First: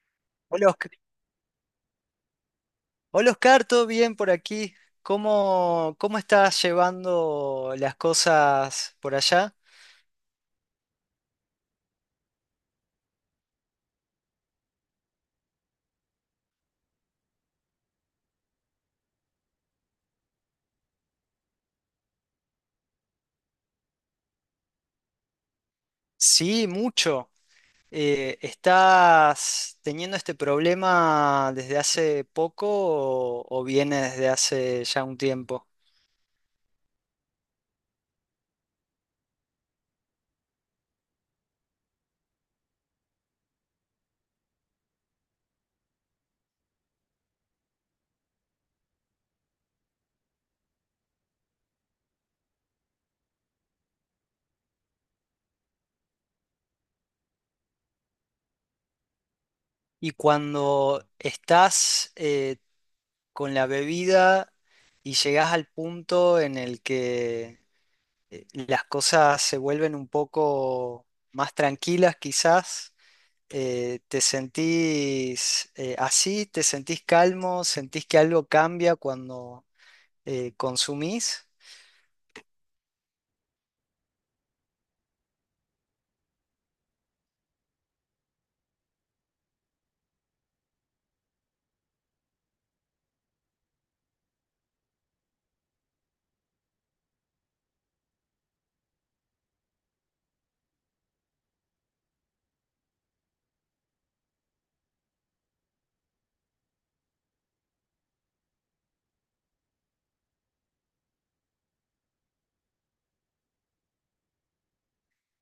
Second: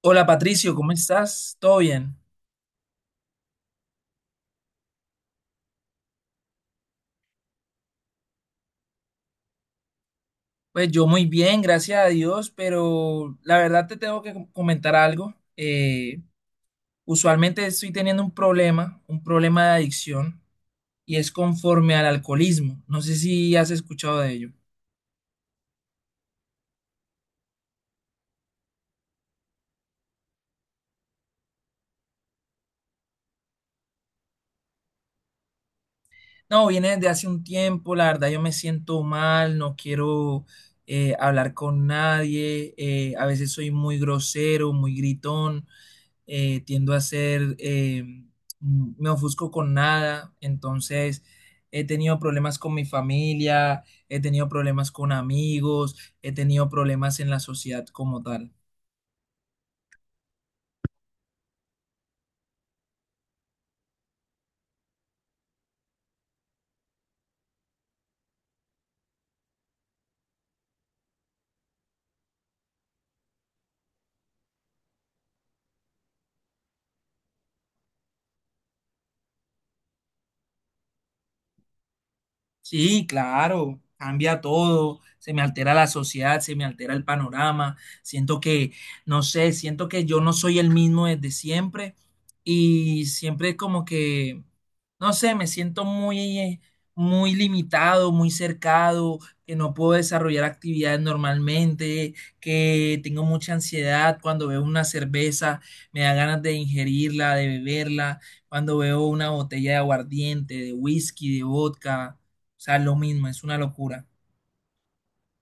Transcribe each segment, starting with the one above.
Hola Hola, Patricio, ¿cómo estás? ¿Todo bien? Hola, Oscar, ¿todo bien por aquí? ¿Cómo estás llevando las cosas por allá? Pues yo muy bien, gracias a Dios, pero la verdad te tengo que comentar algo. Usualmente estoy teniendo un problema de adicción, y es conforme al alcoholismo. No sé si has escuchado de ello. Sí, mucho. ¿Estás teniendo este problema desde hace poco o viene desde hace ya un tiempo? No, viene desde hace un tiempo, la verdad yo me siento mal, no quiero hablar con nadie, a veces soy muy grosero, muy gritón. Tiendo a ser, me ofusco con nada, entonces he tenido problemas con mi familia, he tenido problemas con amigos, he tenido problemas en la sociedad como tal. Y cuando estás con la bebida y llegas al punto en el que las cosas se vuelven un poco más tranquilas, quizás. ¿Te sentís así? ¿Te sentís calmo? ¿Sentís que algo cambia cuando consumís? Sí, claro, cambia todo, se me altera la sociedad, se me altera el panorama, siento que, no sé, siento que yo no soy el mismo desde siempre y siempre es como que, no sé, me siento muy, muy limitado, muy cercado, que no puedo desarrollar actividades normalmente, que tengo mucha ansiedad cuando veo una cerveza, me da ganas de ingerirla, de beberla, cuando veo una botella de aguardiente, de whisky, de vodka. O sea, lo mismo, es una locura.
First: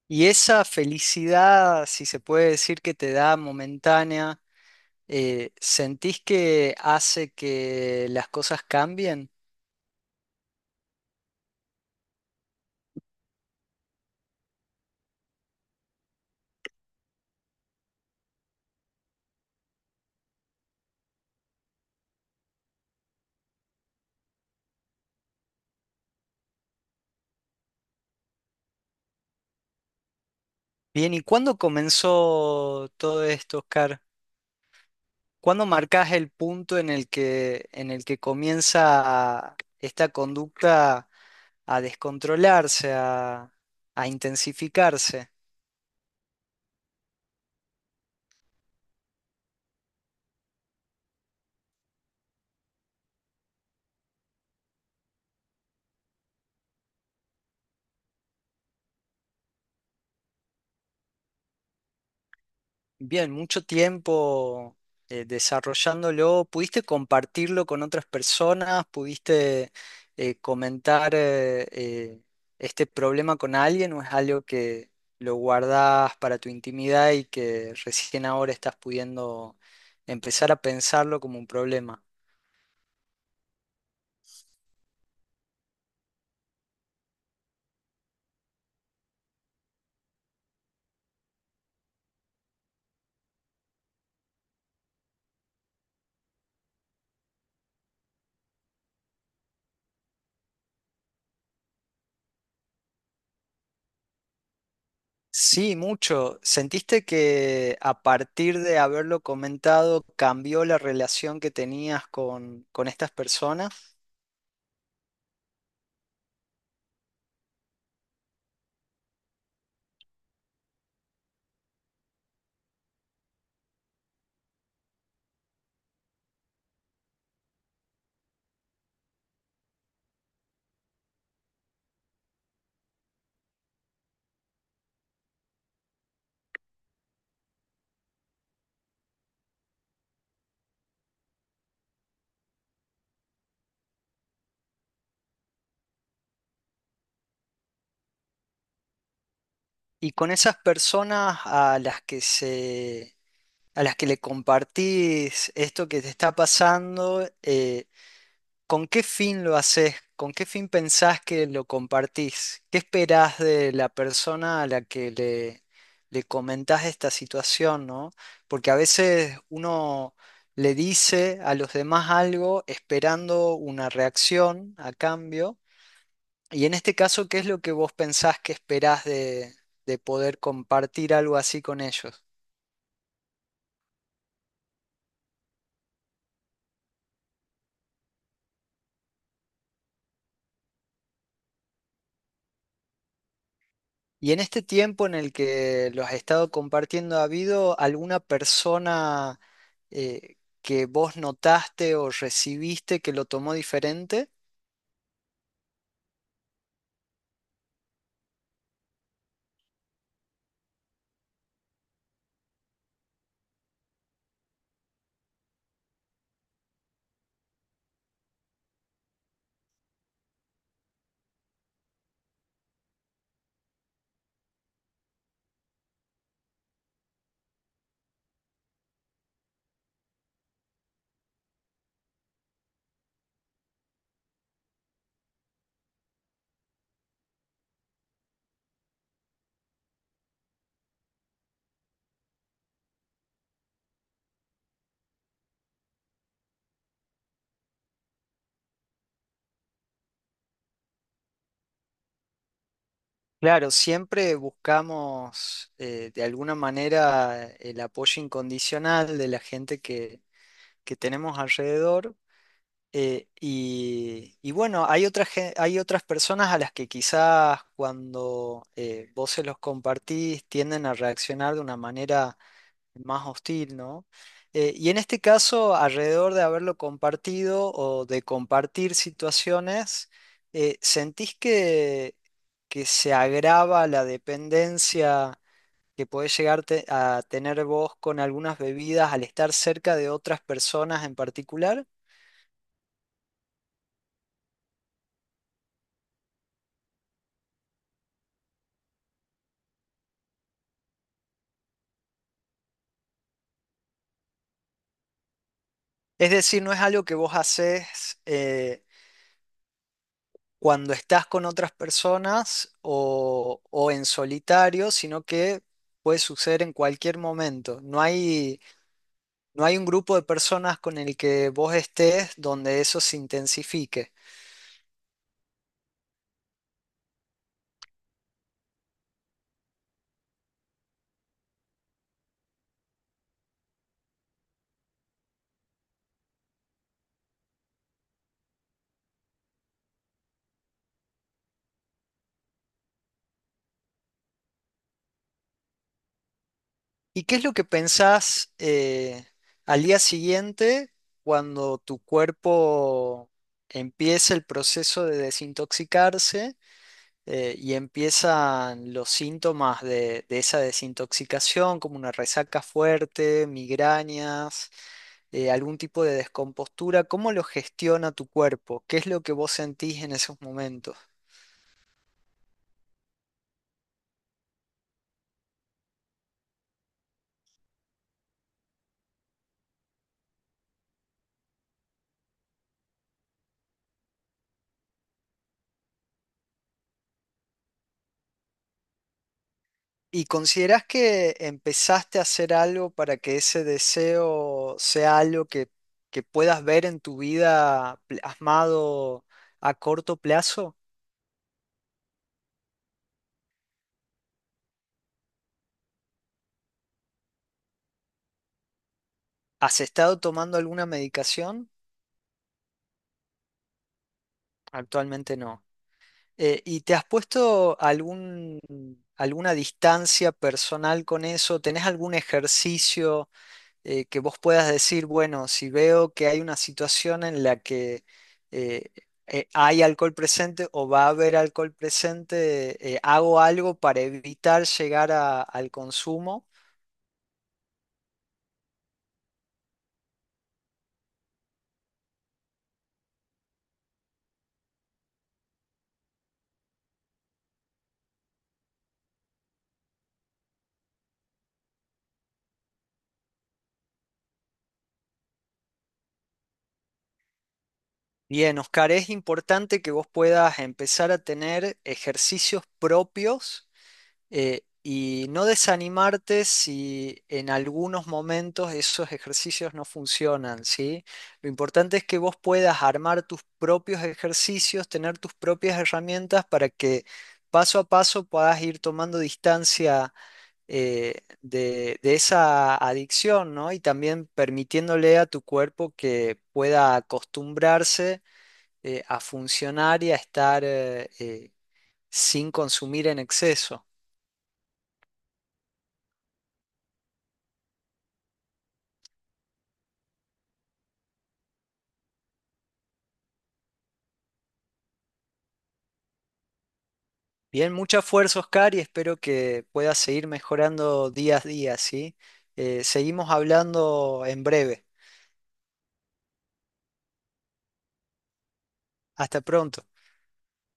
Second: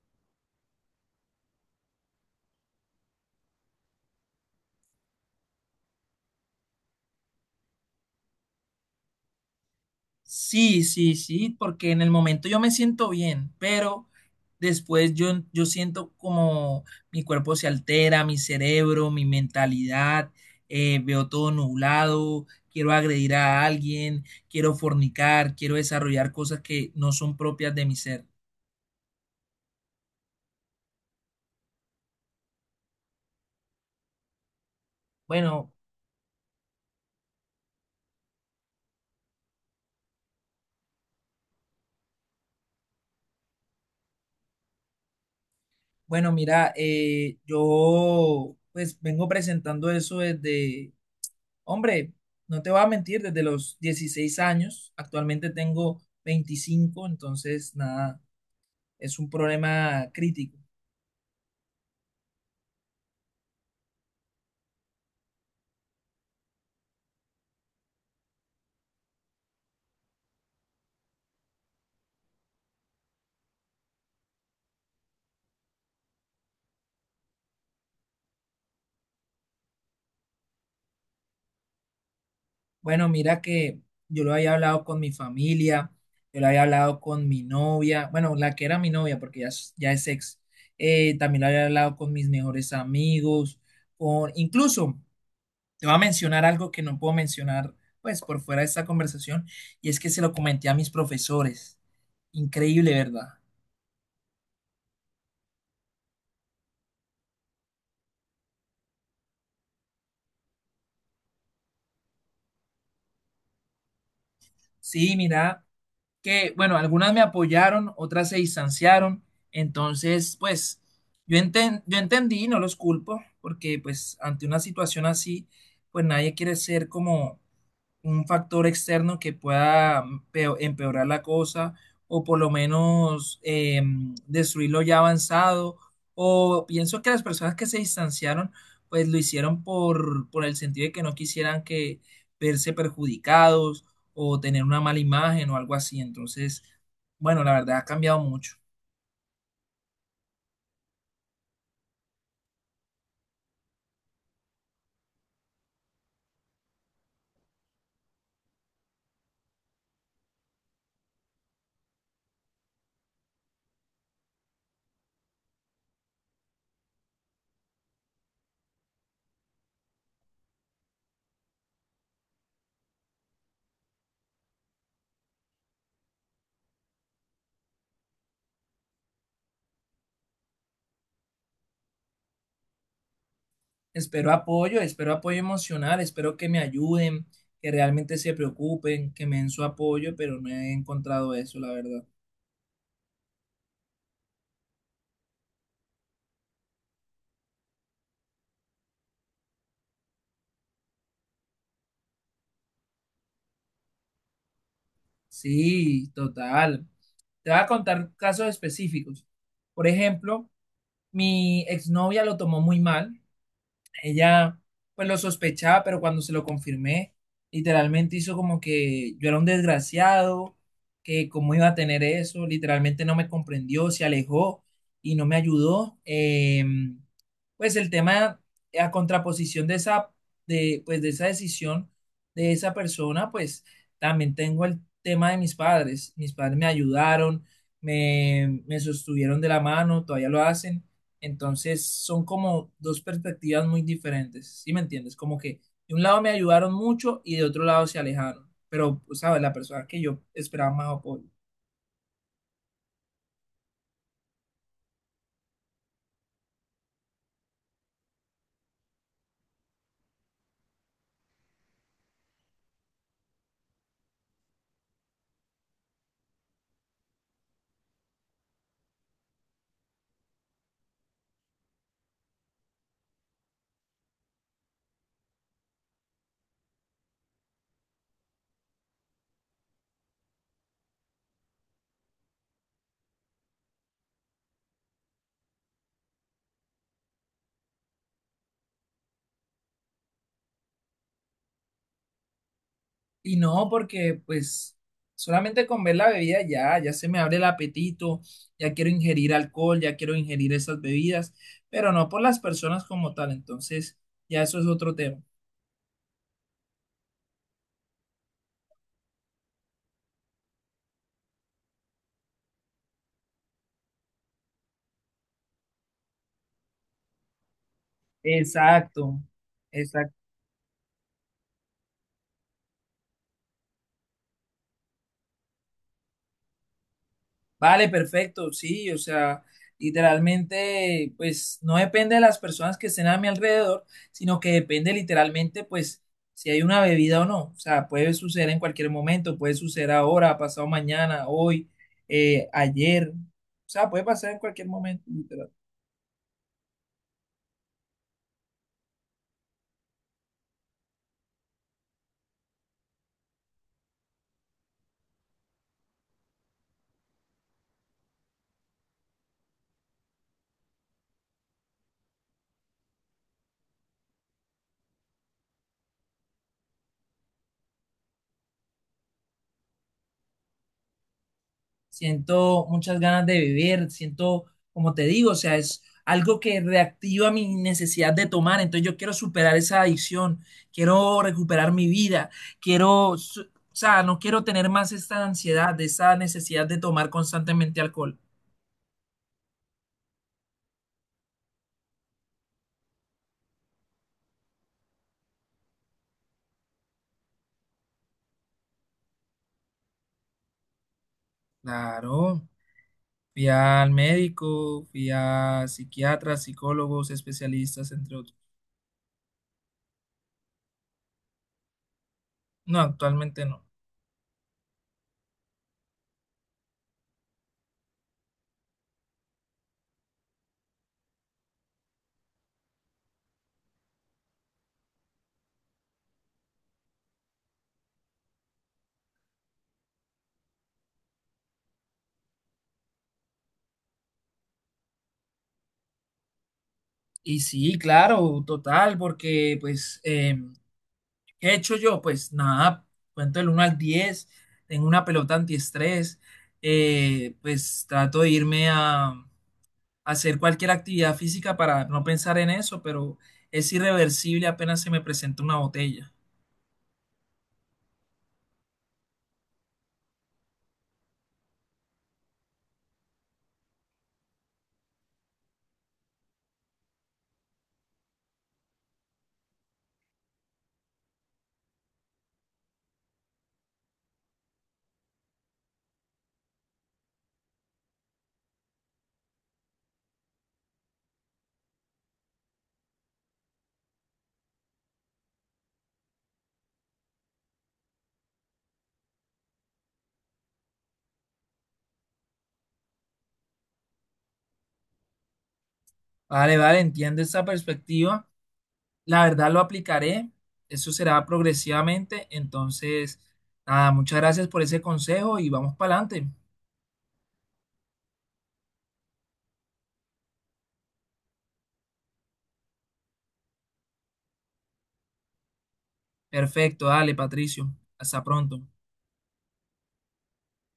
Y esa felicidad, si se puede decir que te da momentánea, ¿sentís que hace que las cosas cambien? Sí, sí, sí, porque en el momento yo me siento bien, pero después yo siento como mi cuerpo se altera, mi cerebro, mi mentalidad, veo todo nublado, quiero agredir a alguien, quiero fornicar, quiero desarrollar cosas que no son propias de mi ser. Bien, ¿y cuándo comenzó todo esto, Oscar? ¿Cuándo Bueno, marcás el punto en el que comienza esta conducta a descontrolarse, a intensificarse? bueno, mira, yo pues vengo presentando eso desde Hombre, no te voy a mentir, desde los 16 años, actualmente tengo 25, entonces nada, es un problema crítico. Bien, mucho tiempo desarrollándolo. ¿Pudiste compartirlo con otras personas? ¿Pudiste comentar este problema con alguien o es algo que lo guardás para tu intimidad y que recién ahora estás pudiendo empezar a pensarlo como un problema? Bueno, mira que yo lo había hablado con mi familia, yo lo había hablado con mi novia, bueno, la que era mi novia, porque ya, ya es ex. También lo había hablado con mis mejores amigos, con, incluso te voy a mencionar algo que no puedo mencionar, pues, por fuera de esta conversación, y es que se lo comenté a mis profesores. Increíble, ¿verdad? Sí, mucho. ¿Sentiste que a partir de haberlo comentado cambió la relación que tenías con estas personas? Sí, mira, que bueno, algunas me apoyaron, otras se distanciaron, entonces, pues, yo entendí, no los culpo, porque pues ante una situación así, pues nadie quiere ser como un factor externo que pueda empeorar la cosa o por lo menos destruir lo ya avanzado. O pienso que las personas que se distanciaron, pues lo hicieron por el sentido de que no quisieran que verse perjudicados o tener una mala imagen o algo así. Entonces, bueno, la verdad ha cambiado mucho. Y con esas personas a las que se, a las que le compartís esto que te está pasando, ¿con qué fin lo haces? ¿Con qué fin pensás que lo compartís? ¿Qué esperás de la persona a la que le comentás esta situación, no? Porque a veces uno le dice a los demás algo esperando una reacción a cambio. Y en este caso, ¿qué es lo que vos pensás que esperás de poder compartir algo así con ellos? Espero apoyo emocional, espero que me ayuden, que realmente se preocupen, que me den su apoyo, pero no he encontrado eso, la verdad. Y en este tiempo en el que los has estado compartiendo, ¿ha habido alguna persona eh, que vos notaste o recibiste que lo tomó diferente? Sí, total. Te voy a contar casos específicos. Por ejemplo, mi exnovia lo tomó muy mal, ella pues lo sospechaba, pero cuando se lo confirmé, literalmente hizo como que yo era un desgraciado, que cómo iba a tener eso, literalmente no me comprendió, se alejó y no me ayudó. Pues el tema, a contraposición de esa, de, pues de esa decisión de esa persona, pues también tengo el tema de mis padres. Mis padres me ayudaron, me sostuvieron de la mano, todavía lo hacen, entonces son como dos perspectivas muy diferentes, ¿sí me entiendes? Como que de un lado me ayudaron mucho y de otro lado se alejaron, pero, pues, ¿sabes? La persona que yo esperaba más apoyo. Claro, siempre buscamos de alguna manera el apoyo incondicional de la gente que tenemos alrededor. Y, y bueno, hay otras, hay otras personas a las que quizás cuando vos se los compartís tienden a reaccionar de una manera más hostil, ¿no? Y en este caso, alrededor de haberlo compartido o de compartir situaciones, ¿sentís que se agrava la dependencia que podés llegar a tener vos con algunas bebidas al estar cerca de otras personas en particular? Y no porque, pues, solamente con ver la bebida ya, ya se me abre el apetito, ya quiero ingerir alcohol, ya quiero ingerir esas bebidas, pero no por las personas como tal, entonces ya eso es otro tema. Es decir, ¿no es algo que vos haces eh, cuando estás con otras personas o en solitario, sino que puede suceder en cualquier momento? No hay, Exacto. no hay un grupo de personas con el que vos estés donde eso se intensifique. Vale, perfecto, sí, o sea, literalmente, pues no depende de las personas que estén a mi alrededor, sino que depende literalmente, pues, si hay una bebida o no. O sea, puede suceder en cualquier momento, puede suceder ahora, pasado mañana, hoy, ayer. O sea, puede pasar en cualquier momento, literal. ¿Y qué es lo que pensás al día siguiente cuando tu cuerpo empieza el proceso de desintoxicarse y empiezan los síntomas de esa desintoxicación, como una resaca fuerte, migrañas, algún tipo de descompostura? ¿Cómo lo gestiona tu cuerpo? ¿Qué es lo que vos sentís en esos momentos? Siento muchas ganas de vivir, siento, como te digo, o sea, es algo que reactiva mi necesidad de tomar, entonces yo quiero superar esa adicción, quiero recuperar mi vida, quiero, o sea, no quiero tener más esta ansiedad, de esa necesidad de tomar constantemente alcohol. ¿Y consideras que empezaste a hacer algo para que ese deseo sea algo que puedas ver en tu vida plasmado a corto plazo? Claro, fui al médico, fui a psiquiatras, psicólogos, especialistas, entre otros. ¿Has estado tomando alguna medicación? No, actualmente no. Actualmente no. ¿Y te has puesto algún, alguna distancia personal con eso? ¿Tenés algún ejercicio que vos puedas decir, bueno, si veo que hay una situación en la que eh, hay alcohol presente o va a haber alcohol presente, hago algo para evitar llegar al consumo? Y sí, claro, total, porque pues... ¿Qué he hecho yo? Pues nada, cuento del uno al 10, tengo una pelota antiestrés, pues trato de irme a hacer cualquier actividad física para no pensar en eso, pero es irreversible apenas se me presenta una botella. Bien, Oscar, es importante que vos puedas empezar a tener ejercicios propios y no desanimarte si en algunos momentos esos ejercicios no funcionan, ¿sí? Lo importante es que vos puedas armar tus propios ejercicios, tener tus propias herramientas para que paso a paso puedas ir tomando distancia de esa adicción, ¿no? Y también permitiéndole a tu cuerpo que pueda acostumbrarse a funcionar y a estar sin consumir en exceso. Vale, entiendo esa perspectiva. La verdad lo aplicaré, eso será progresivamente, entonces, nada, muchas gracias por ese consejo y vamos para adelante. Bien, mucha fuerza, Oscar, y espero que puedas seguir mejorando día a día, ¿sí? Seguimos hablando en breve. Perfecto, dale, Patricio, hasta pronto. Hasta pronto.